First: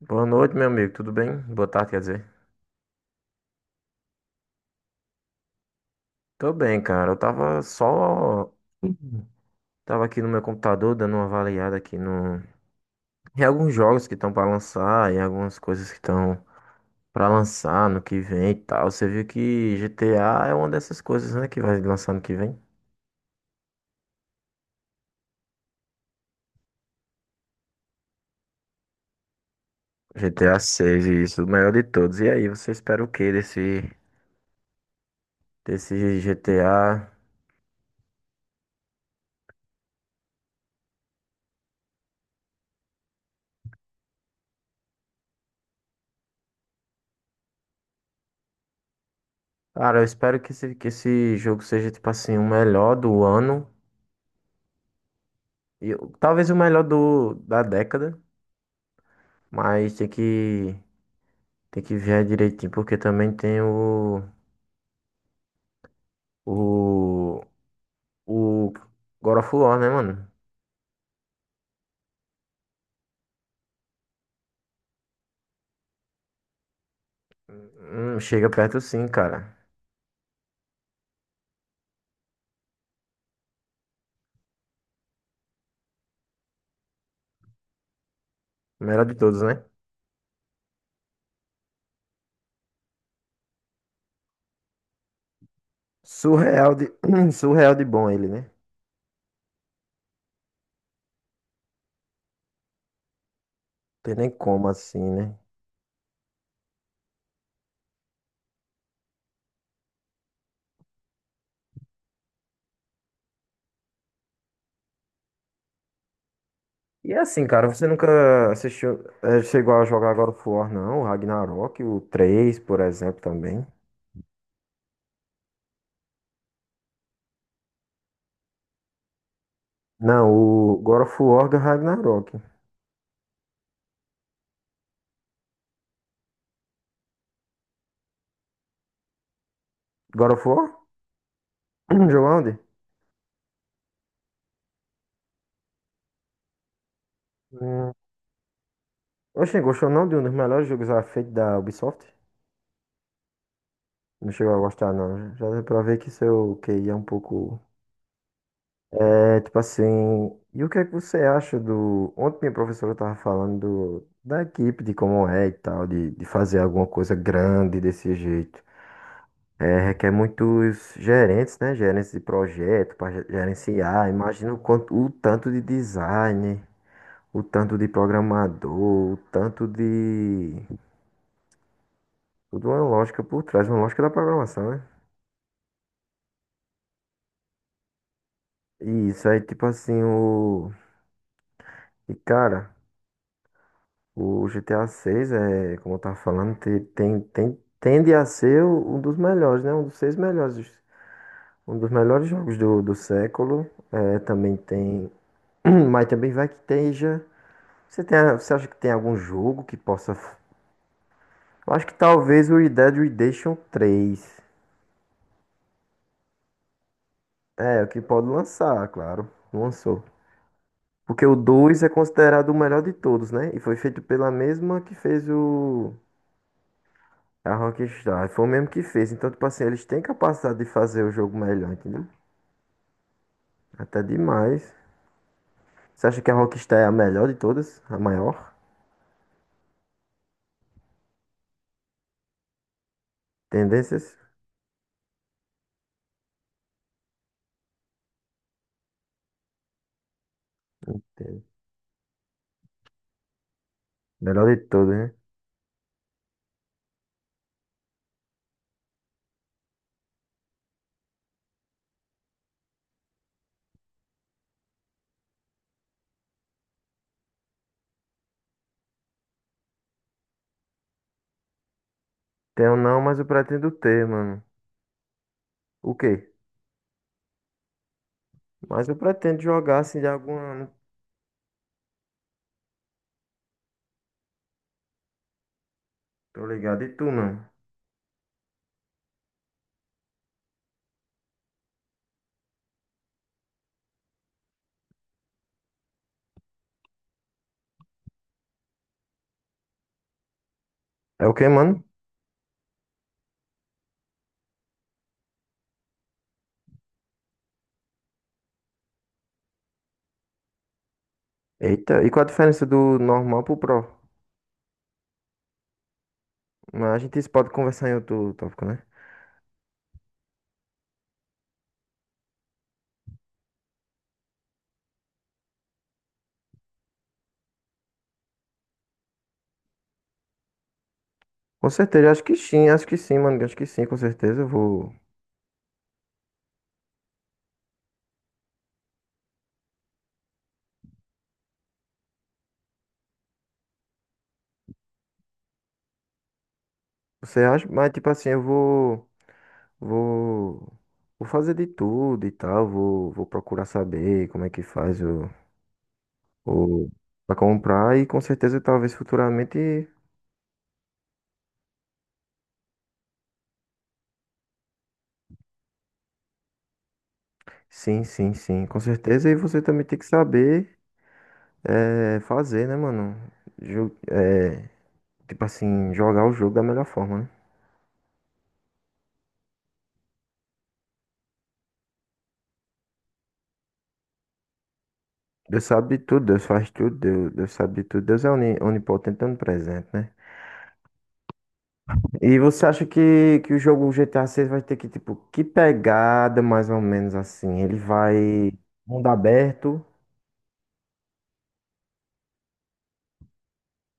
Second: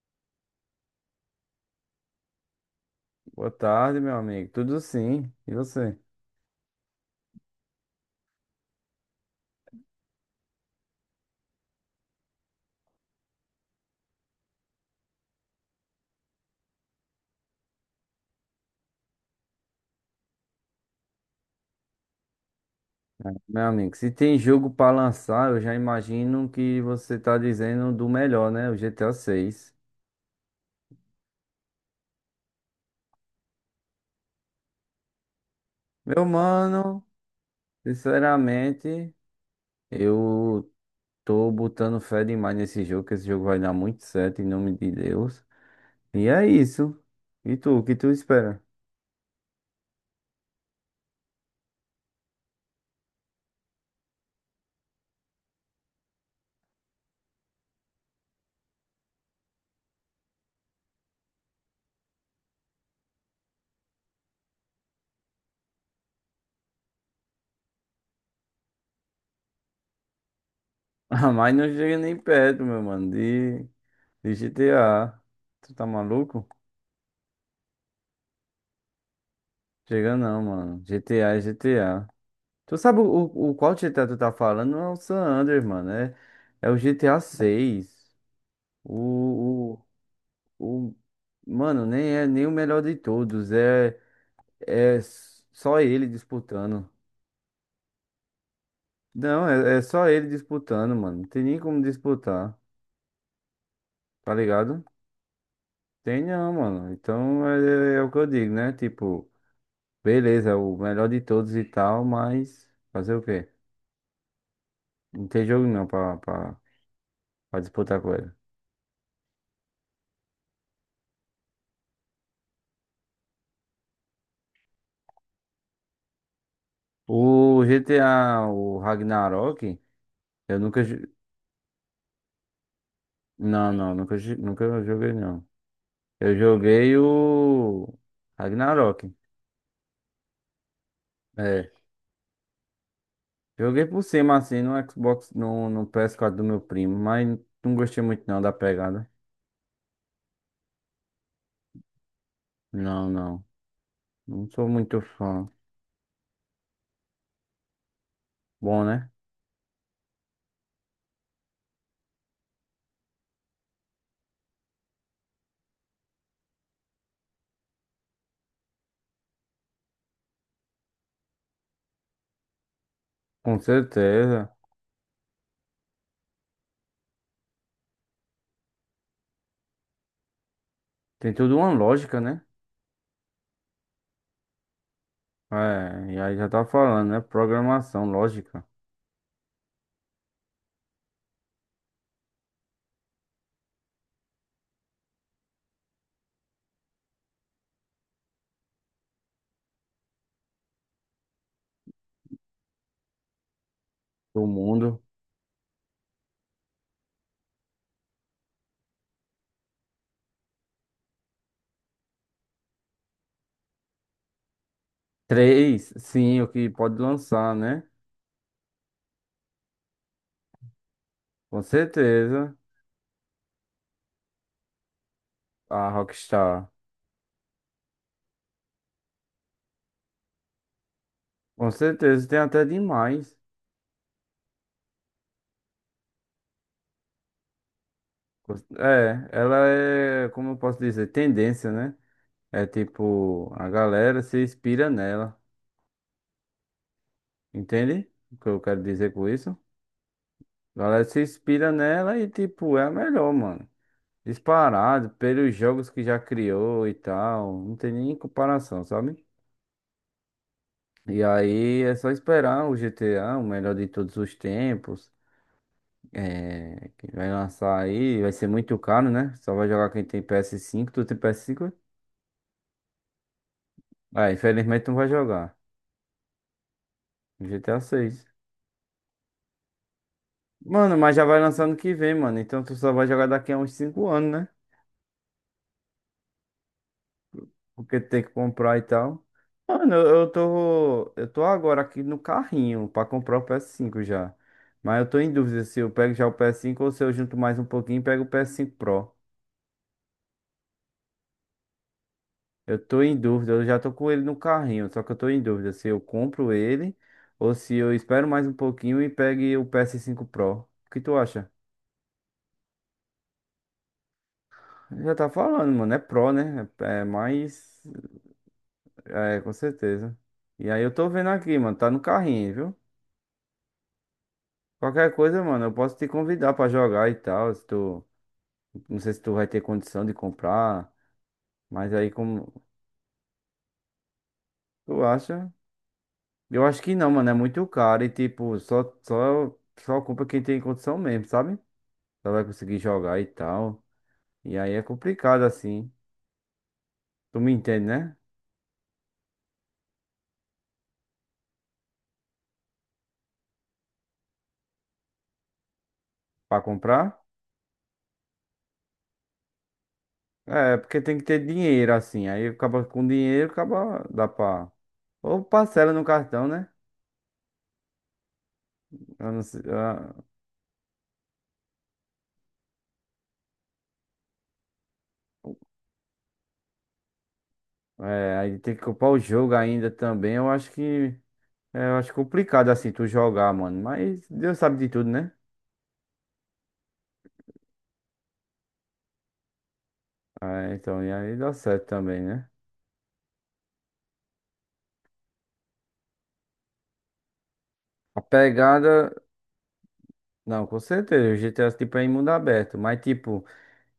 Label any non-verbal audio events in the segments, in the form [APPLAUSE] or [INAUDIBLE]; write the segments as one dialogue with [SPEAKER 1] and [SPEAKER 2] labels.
[SPEAKER 1] Boa noite, meu amigo. Tudo bem? Boa tarde, quer dizer.
[SPEAKER 2] Boa tarde, meu amigo. Tudo sim. E você?
[SPEAKER 1] Tô bem, cara. Eu tava só. Tava aqui no meu computador dando uma avaliada aqui no. Em alguns jogos que estão pra lançar, em algumas coisas que estão pra lançar no que vem e tal. Você viu que GTA é uma dessas coisas, né? Que vai lançar no que vem.
[SPEAKER 2] Meu amigo, se tem jogo pra lançar, eu já imagino que você tá dizendo do melhor, né? O GTA 6.
[SPEAKER 1] GTA 6, isso, o melhor de todos. E aí, você espera o que desse
[SPEAKER 2] Meu mano,
[SPEAKER 1] GTA?
[SPEAKER 2] sinceramente, eu tô botando fé demais nesse jogo, que esse jogo vai dar muito certo, em nome de Deus. E é isso. E tu, o que tu espera? [LAUGHS]
[SPEAKER 1] Cara, eu espero que esse jogo seja, tipo assim, o melhor do ano. E, talvez o melhor da década. Mas tem que ver direitinho, porque também tem o, o God of War, né, mano?
[SPEAKER 2] Ah, mas não chega nem perto, meu mano, de GTA. Tu tá maluco?
[SPEAKER 1] Chega perto sim, cara.
[SPEAKER 2] Chega não, mano. GTA é GTA. Tu sabe o qual GTA tu tá falando? Não é o San Andreas, mano. É o GTA seis.
[SPEAKER 1] O melhor de todos, né?
[SPEAKER 2] O, o, o- Mano, nem é nem o melhor de todos. É só ele
[SPEAKER 1] Surreal de,
[SPEAKER 2] disputando.
[SPEAKER 1] [CLEARS THROAT] Surreal de bom ele, né?
[SPEAKER 2] Não, é só ele disputando, mano. Não tem nem como disputar,
[SPEAKER 1] Tem nem
[SPEAKER 2] tá
[SPEAKER 1] como
[SPEAKER 2] ligado?
[SPEAKER 1] assim, né?
[SPEAKER 2] Tem não, mano. Então é o que eu digo, né? Tipo, beleza, é o melhor de todos e tal, mas fazer o quê? Não tem jogo não pra,
[SPEAKER 1] E é assim, cara, você
[SPEAKER 2] disputar com ele.
[SPEAKER 1] nunca assistiu, chegou a jogar God of War, não? O Ragnarok, o 3, por exemplo, também.
[SPEAKER 2] O GTA, o Ragnarok,
[SPEAKER 1] Não,
[SPEAKER 2] eu
[SPEAKER 1] o
[SPEAKER 2] nunca.
[SPEAKER 1] God
[SPEAKER 2] Jo-
[SPEAKER 1] of War do Ragnarok.
[SPEAKER 2] Não, não, nunca, nunca joguei, não. Eu joguei o Ragnarok.
[SPEAKER 1] God of War?
[SPEAKER 2] É.
[SPEAKER 1] [CLEARS THROAT] Jogou onde?
[SPEAKER 2] Joguei por cima, assim, no Xbox, no PS4 do meu primo, mas não gostei muito, não, da pegada.
[SPEAKER 1] Oxe, gostou não de um dos melhores jogos já feitos da Ubisoft?
[SPEAKER 2] Não, não.
[SPEAKER 1] Não
[SPEAKER 2] Não
[SPEAKER 1] chegou a
[SPEAKER 2] sou
[SPEAKER 1] gostar,
[SPEAKER 2] muito
[SPEAKER 1] não.
[SPEAKER 2] fã.
[SPEAKER 1] Já deu pra ver que seu QI é um pouco.
[SPEAKER 2] Bom, né?
[SPEAKER 1] É, tipo assim. E o que é que você acha do. Ontem minha professora tava falando do, da equipe, de como é e tal, de fazer alguma coisa grande desse jeito. É, requer muitos gerentes, né? Gerentes de projeto para
[SPEAKER 2] Com
[SPEAKER 1] gerenciar.
[SPEAKER 2] certeza.
[SPEAKER 1] Imagina o quanto, o tanto de design, o tanto de programador, o tanto de.
[SPEAKER 2] Tem tudo uma lógica, né?
[SPEAKER 1] Tudo uma lógica por trás, uma lógica da programação, né?
[SPEAKER 2] É, e aí já tá falando, né? Programação, lógica
[SPEAKER 1] E isso aí, tipo assim, o. E cara, o GTA 6 é, como eu tava falando, tende a ser um dos melhores, né? Um dos seis melhores. Um dos melhores jogos do século. É,
[SPEAKER 2] do
[SPEAKER 1] também
[SPEAKER 2] mundo.
[SPEAKER 1] tem. [CLEARS THROAT] Mas também vai que esteja. Você acha que tem algum jogo que possa. Eu acho que talvez o Red Dead Redemption três.
[SPEAKER 2] Três, sim, o que pode lançar,
[SPEAKER 1] É,
[SPEAKER 2] né?
[SPEAKER 1] o que pode lançar, claro. Não lançou. Porque o
[SPEAKER 2] Com
[SPEAKER 1] dois é considerado o
[SPEAKER 2] certeza,
[SPEAKER 1] melhor de todos, né? E foi feito pela mesma que fez
[SPEAKER 2] a
[SPEAKER 1] o.
[SPEAKER 2] Rockstar.
[SPEAKER 1] A Rockstar. Foi o mesmo que fez. Então, tipo assim, eles têm capacidade de fazer o jogo
[SPEAKER 2] Com
[SPEAKER 1] melhor, entendeu?
[SPEAKER 2] certeza, tem até demais.
[SPEAKER 1] Até demais. Você acha que a Rockstar é a melhor de todas? A maior?
[SPEAKER 2] É, ela é, como eu posso dizer, tendência, né? É tipo, a
[SPEAKER 1] Tendências?
[SPEAKER 2] galera se inspira nela, entende? O que eu quero dizer com isso? A galera se
[SPEAKER 1] Tem.
[SPEAKER 2] inspira nela e, tipo, é a melhor, mano.
[SPEAKER 1] Melhor de todas,
[SPEAKER 2] Disparado
[SPEAKER 1] né?
[SPEAKER 2] pelos jogos que já criou e tal. Não tem nem comparação, sabe? E aí é só esperar o GTA, o melhor de todos os tempos. É, que vai lançar aí, vai ser muito caro, né? Só vai jogar quem tem PS5, tu tem PS5?
[SPEAKER 1] Tenho não, mas eu pretendo ter,
[SPEAKER 2] Ah,
[SPEAKER 1] mano.
[SPEAKER 2] infelizmente tu não vai jogar.
[SPEAKER 1] O quê?
[SPEAKER 2] GTA 6.
[SPEAKER 1] Mas eu pretendo jogar assim de algum.
[SPEAKER 2] Mano, mas já vai lançar ano que vem, mano. Então tu só vai jogar daqui a uns 5 anos, né?
[SPEAKER 1] Tô ligado. E tu, mano?
[SPEAKER 2] Porque tem que comprar e tal. Mano, eu tô. Eu tô agora aqui no carrinho pra comprar o PS5 já. Mas eu tô em dúvida se eu pego já o PS5 ou se eu junto mais um pouquinho e pego o PS5 Pro.
[SPEAKER 1] É o quê, mano?
[SPEAKER 2] Eu tô em dúvida, eu já tô com ele no carrinho, só que eu tô em dúvida se eu compro ele ou se eu espero mais um pouquinho e pegue o PS5 Pro. O que tu acha?
[SPEAKER 1] Eita, e qual a diferença do normal pro Pro?
[SPEAKER 2] Já tá falando, mano, é Pro, né? É
[SPEAKER 1] Mas a
[SPEAKER 2] é
[SPEAKER 1] gente pode
[SPEAKER 2] mais.
[SPEAKER 1] conversar em outro tópico, né?
[SPEAKER 2] É, com certeza. E aí eu tô vendo aqui, mano, tá no carrinho, viu? Qualquer coisa, mano, eu posso te convidar pra jogar e tal, se tu... Não sei se tu vai ter condição de comprar,
[SPEAKER 1] Com
[SPEAKER 2] mas
[SPEAKER 1] certeza,
[SPEAKER 2] aí como...
[SPEAKER 1] mano. Acho que sim, com certeza. Eu vou.
[SPEAKER 2] Tu acha? Eu acho que não, mano, é muito caro e, tipo, só compra quem tem condição mesmo, sabe? Só vai conseguir jogar e tal. E aí é complicado assim. Tu
[SPEAKER 1] Você
[SPEAKER 2] me
[SPEAKER 1] acha?
[SPEAKER 2] entende,
[SPEAKER 1] Mas, tipo
[SPEAKER 2] né?
[SPEAKER 1] assim, eu vou. Vou, Vou fazer de tudo e tal. Vou procurar saber como é que faz
[SPEAKER 2] Pra
[SPEAKER 1] o
[SPEAKER 2] comprar?
[SPEAKER 1] para comprar e com certeza talvez futuramente.
[SPEAKER 2] É, porque tem que ter dinheiro assim. Aí acaba com dinheiro, acaba dá pra. Ou parcela no cartão, né?
[SPEAKER 1] Sim, com certeza.
[SPEAKER 2] Eu
[SPEAKER 1] E
[SPEAKER 2] não
[SPEAKER 1] você
[SPEAKER 2] sei,
[SPEAKER 1] também tem que
[SPEAKER 2] ah,
[SPEAKER 1] saber fazer, né, mano? Ju- eh, tipo assim, jogar o jogo da melhor forma, né?
[SPEAKER 2] é, aí tem que comprar o jogo ainda também. Eu acho que. É, eu acho complicado assim tu jogar, mano. Mas Deus sabe de tudo, né?
[SPEAKER 1] Deus sabe de tudo, Deus faz tudo, Deus sabe de tudo. Deus é onipotente, onipresente, né?
[SPEAKER 2] É, então, e aí dá certo também,
[SPEAKER 1] E
[SPEAKER 2] né?
[SPEAKER 1] você acha que o jogo GTA 6 vai ter que, tipo, que pegada mais ou menos assim? Ele
[SPEAKER 2] A
[SPEAKER 1] vai mundo
[SPEAKER 2] pegada.
[SPEAKER 1] aberto?
[SPEAKER 2] Não, com certeza. O GTA tipo é em mundo aberto. Mas tipo.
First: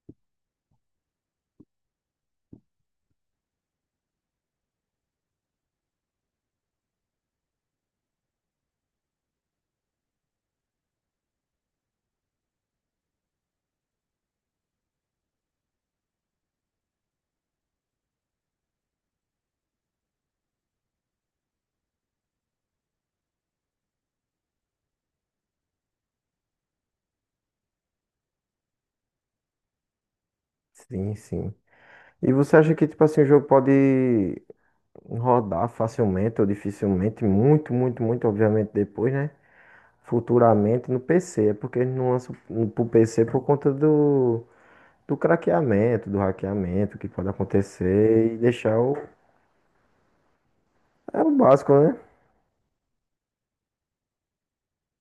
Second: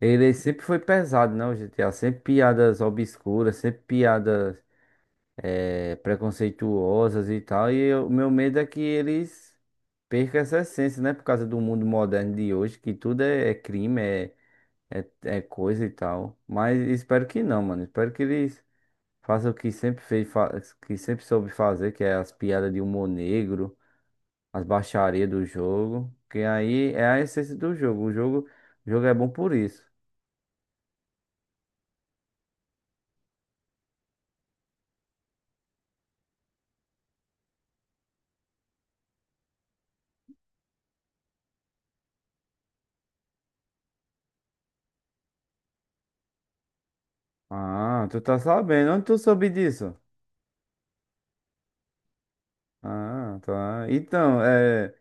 [SPEAKER 2] Ele sempre foi pesado, né? O GTA, sempre piadas obscuras, sempre piadas preconceituosas e tal. O meu medo é que eles percam essa essência, né? Por causa do mundo moderno de hoje, que tudo é, é crime, é, é coisa e tal. Mas espero que não, mano. Espero que eles façam o que sempre fez, que sempre soube fazer, que é as piadas de humor negro, as baixarias do jogo. Que aí é a essência do jogo. O jogo é bom por isso.
[SPEAKER 1] Sim, sim. E você acha que, tipo assim, o jogo pode rodar facilmente ou dificilmente? Muito, muito, muito, obviamente, depois, né? Futuramente no PC. É porque eles não lançam pro PC por conta do craqueamento, do hackeamento que pode
[SPEAKER 2] Ah, tu
[SPEAKER 1] acontecer e
[SPEAKER 2] tá
[SPEAKER 1] deixar
[SPEAKER 2] sabendo.
[SPEAKER 1] o.
[SPEAKER 2] Onde tu soube disso?
[SPEAKER 1] É o básico, né?
[SPEAKER 2] Ah, tá. Então, é.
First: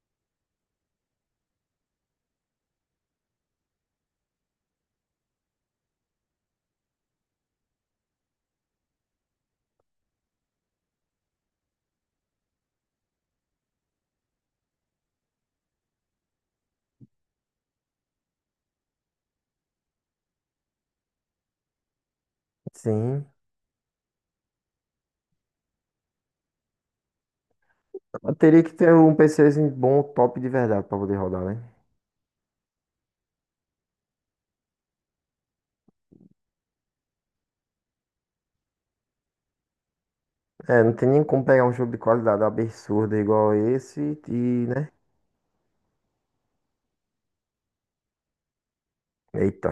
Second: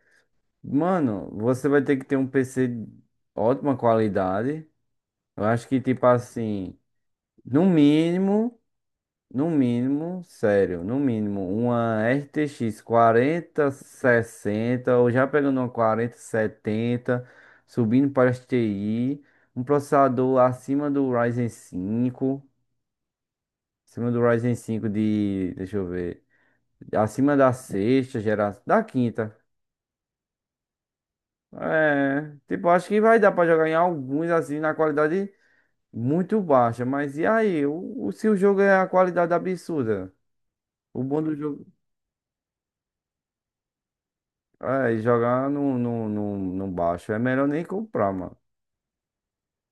[SPEAKER 2] Mano, você vai ter que ter um PC de ótima qualidade. Eu acho que, tipo assim, no mínimo, no mínimo, sério, no mínimo, uma RTX 60 ou já pegando uma 4070, subindo para as TI, um processador acima do Ryzen 5,
[SPEAKER 1] Sim.
[SPEAKER 2] de, deixa eu ver. Acima da sexta
[SPEAKER 1] Mas
[SPEAKER 2] geração.
[SPEAKER 1] teria que
[SPEAKER 2] Da
[SPEAKER 1] ter um
[SPEAKER 2] quinta.
[SPEAKER 1] PCzinho bom, top de verdade pra poder rodar, né?
[SPEAKER 2] É. Tipo, acho que vai dar pra jogar em alguns assim na qualidade muito baixa. Mas e aí? Se o jogo é a qualidade absurda?
[SPEAKER 1] É, não
[SPEAKER 2] O
[SPEAKER 1] tem
[SPEAKER 2] bom
[SPEAKER 1] nem
[SPEAKER 2] do
[SPEAKER 1] como pegar
[SPEAKER 2] jogo.
[SPEAKER 1] um jogo de qualidade absurda igual esse e, né?
[SPEAKER 2] É, e jogar no baixo. É melhor nem comprar, mano.
[SPEAKER 1] Eita.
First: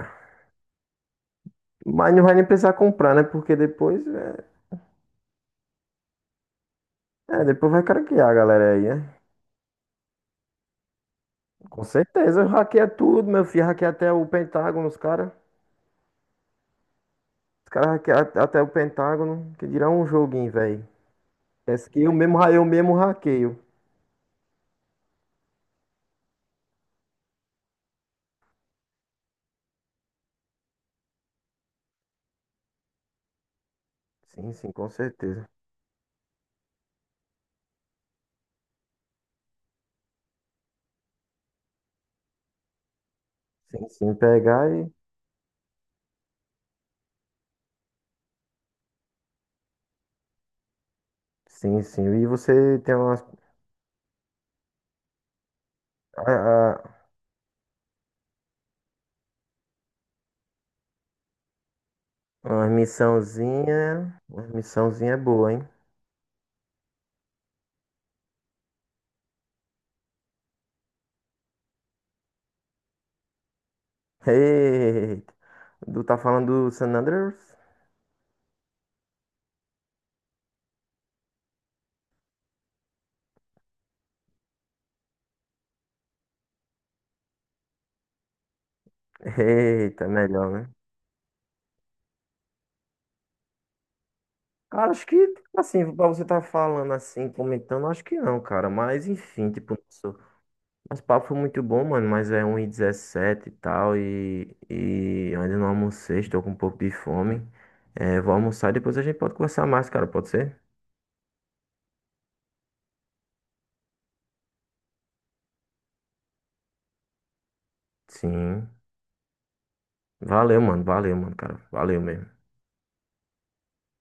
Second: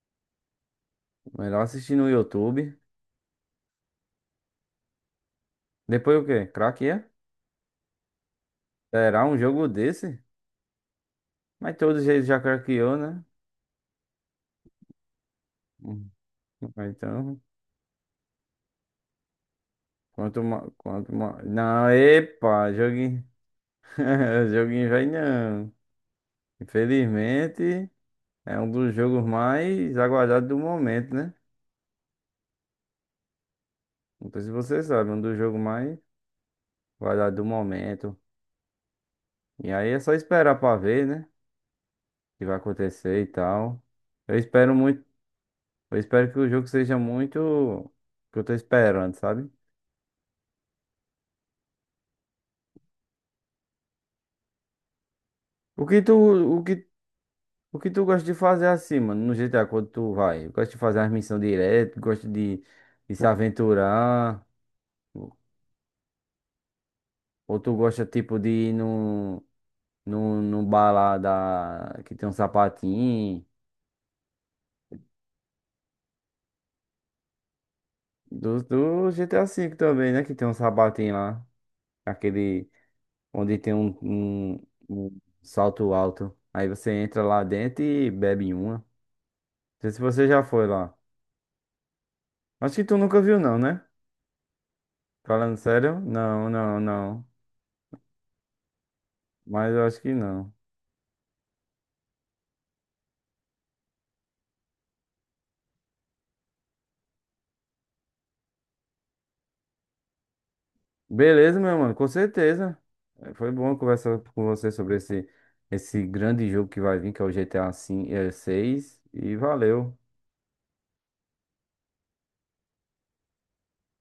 [SPEAKER 2] Melhor assistir no
[SPEAKER 1] Mas não vai nem precisar
[SPEAKER 2] YouTube.
[SPEAKER 1] comprar, né? Porque
[SPEAKER 2] Depois o quê? Craqueia?
[SPEAKER 1] depois vai craquear a galera aí, né?
[SPEAKER 2] Será um jogo desse? Mas
[SPEAKER 1] Com
[SPEAKER 2] todos eles já
[SPEAKER 1] certeza, hackeia
[SPEAKER 2] craqueou, né?
[SPEAKER 1] tudo, meu filho. Hackeia até o Pentágono, os caras.
[SPEAKER 2] Hum. Então,
[SPEAKER 1] Os caras hackeiam até o Pentágono. Que dirá um
[SPEAKER 2] quanto
[SPEAKER 1] joguinho,
[SPEAKER 2] mais.
[SPEAKER 1] velho. Parece
[SPEAKER 2] Não,
[SPEAKER 1] que eu
[SPEAKER 2] epa,
[SPEAKER 1] mesmo
[SPEAKER 2] joguinho.
[SPEAKER 1] hackeio.
[SPEAKER 2] [LAUGHS] Joguinho vai não. Infelizmente, é um dos jogos mais aguardados do momento, né? Não sei
[SPEAKER 1] Sim,
[SPEAKER 2] se
[SPEAKER 1] sim,
[SPEAKER 2] você
[SPEAKER 1] com
[SPEAKER 2] sabe, um dos
[SPEAKER 1] certeza.
[SPEAKER 2] jogos mais aguardados do momento. E aí é só esperar pra ver, né? O que vai acontecer e tal.
[SPEAKER 1] Sim, sim,
[SPEAKER 2] Eu
[SPEAKER 1] pegar
[SPEAKER 2] espero
[SPEAKER 1] e.
[SPEAKER 2] muito, eu espero que o jogo seja muito o que eu tô esperando, sabe?
[SPEAKER 1] Sim, sim. E você tem umas,
[SPEAKER 2] O que tu, o
[SPEAKER 1] a.
[SPEAKER 2] que, o que tu gosta de fazer assim, mano, no GTA quando tu vai? Gosta de fazer as missões direto, gosta
[SPEAKER 1] Uma
[SPEAKER 2] de se
[SPEAKER 1] missãozinha. Uma
[SPEAKER 2] aventurar,
[SPEAKER 1] missãozinha é boa, hein?
[SPEAKER 2] ou tu gosta tipo de ir num no, no bar lá da, que tem um sapatinho.
[SPEAKER 1] Eita. Tu tá falando do San Andreas?
[SPEAKER 2] Do, do G T GTA V também, né? Que tem um sapatinho lá. Aquele onde tem um salto alto. Aí você entra lá dentro e bebe uma. Não sei se
[SPEAKER 1] Eita,
[SPEAKER 2] você já
[SPEAKER 1] melhor,
[SPEAKER 2] foi
[SPEAKER 1] né?
[SPEAKER 2] lá. Acho que tu nunca viu, não, né?
[SPEAKER 1] Cara, acho que,
[SPEAKER 2] Falando
[SPEAKER 1] assim,
[SPEAKER 2] sério?
[SPEAKER 1] pra você tá
[SPEAKER 2] Não, não,
[SPEAKER 1] falando
[SPEAKER 2] não.
[SPEAKER 1] assim, comentando, acho que não, cara. Mas, enfim,
[SPEAKER 2] Mas
[SPEAKER 1] tipo,
[SPEAKER 2] eu acho que não.
[SPEAKER 1] nosso papo foi muito bom, mano. Mas é 1h17 e tal. E eu ainda não almocei, estou com um pouco de fome. É, vou almoçar e depois a gente pode conversar mais, cara. Pode ser?
[SPEAKER 2] Beleza, meu mano, com certeza. Foi bom conversar com você sobre esse grande jogo que vai vir, que é o G T GTA V,
[SPEAKER 1] Sim.
[SPEAKER 2] seis E valeu.
[SPEAKER 1] Valeu, mano. Cara. Valeu mesmo.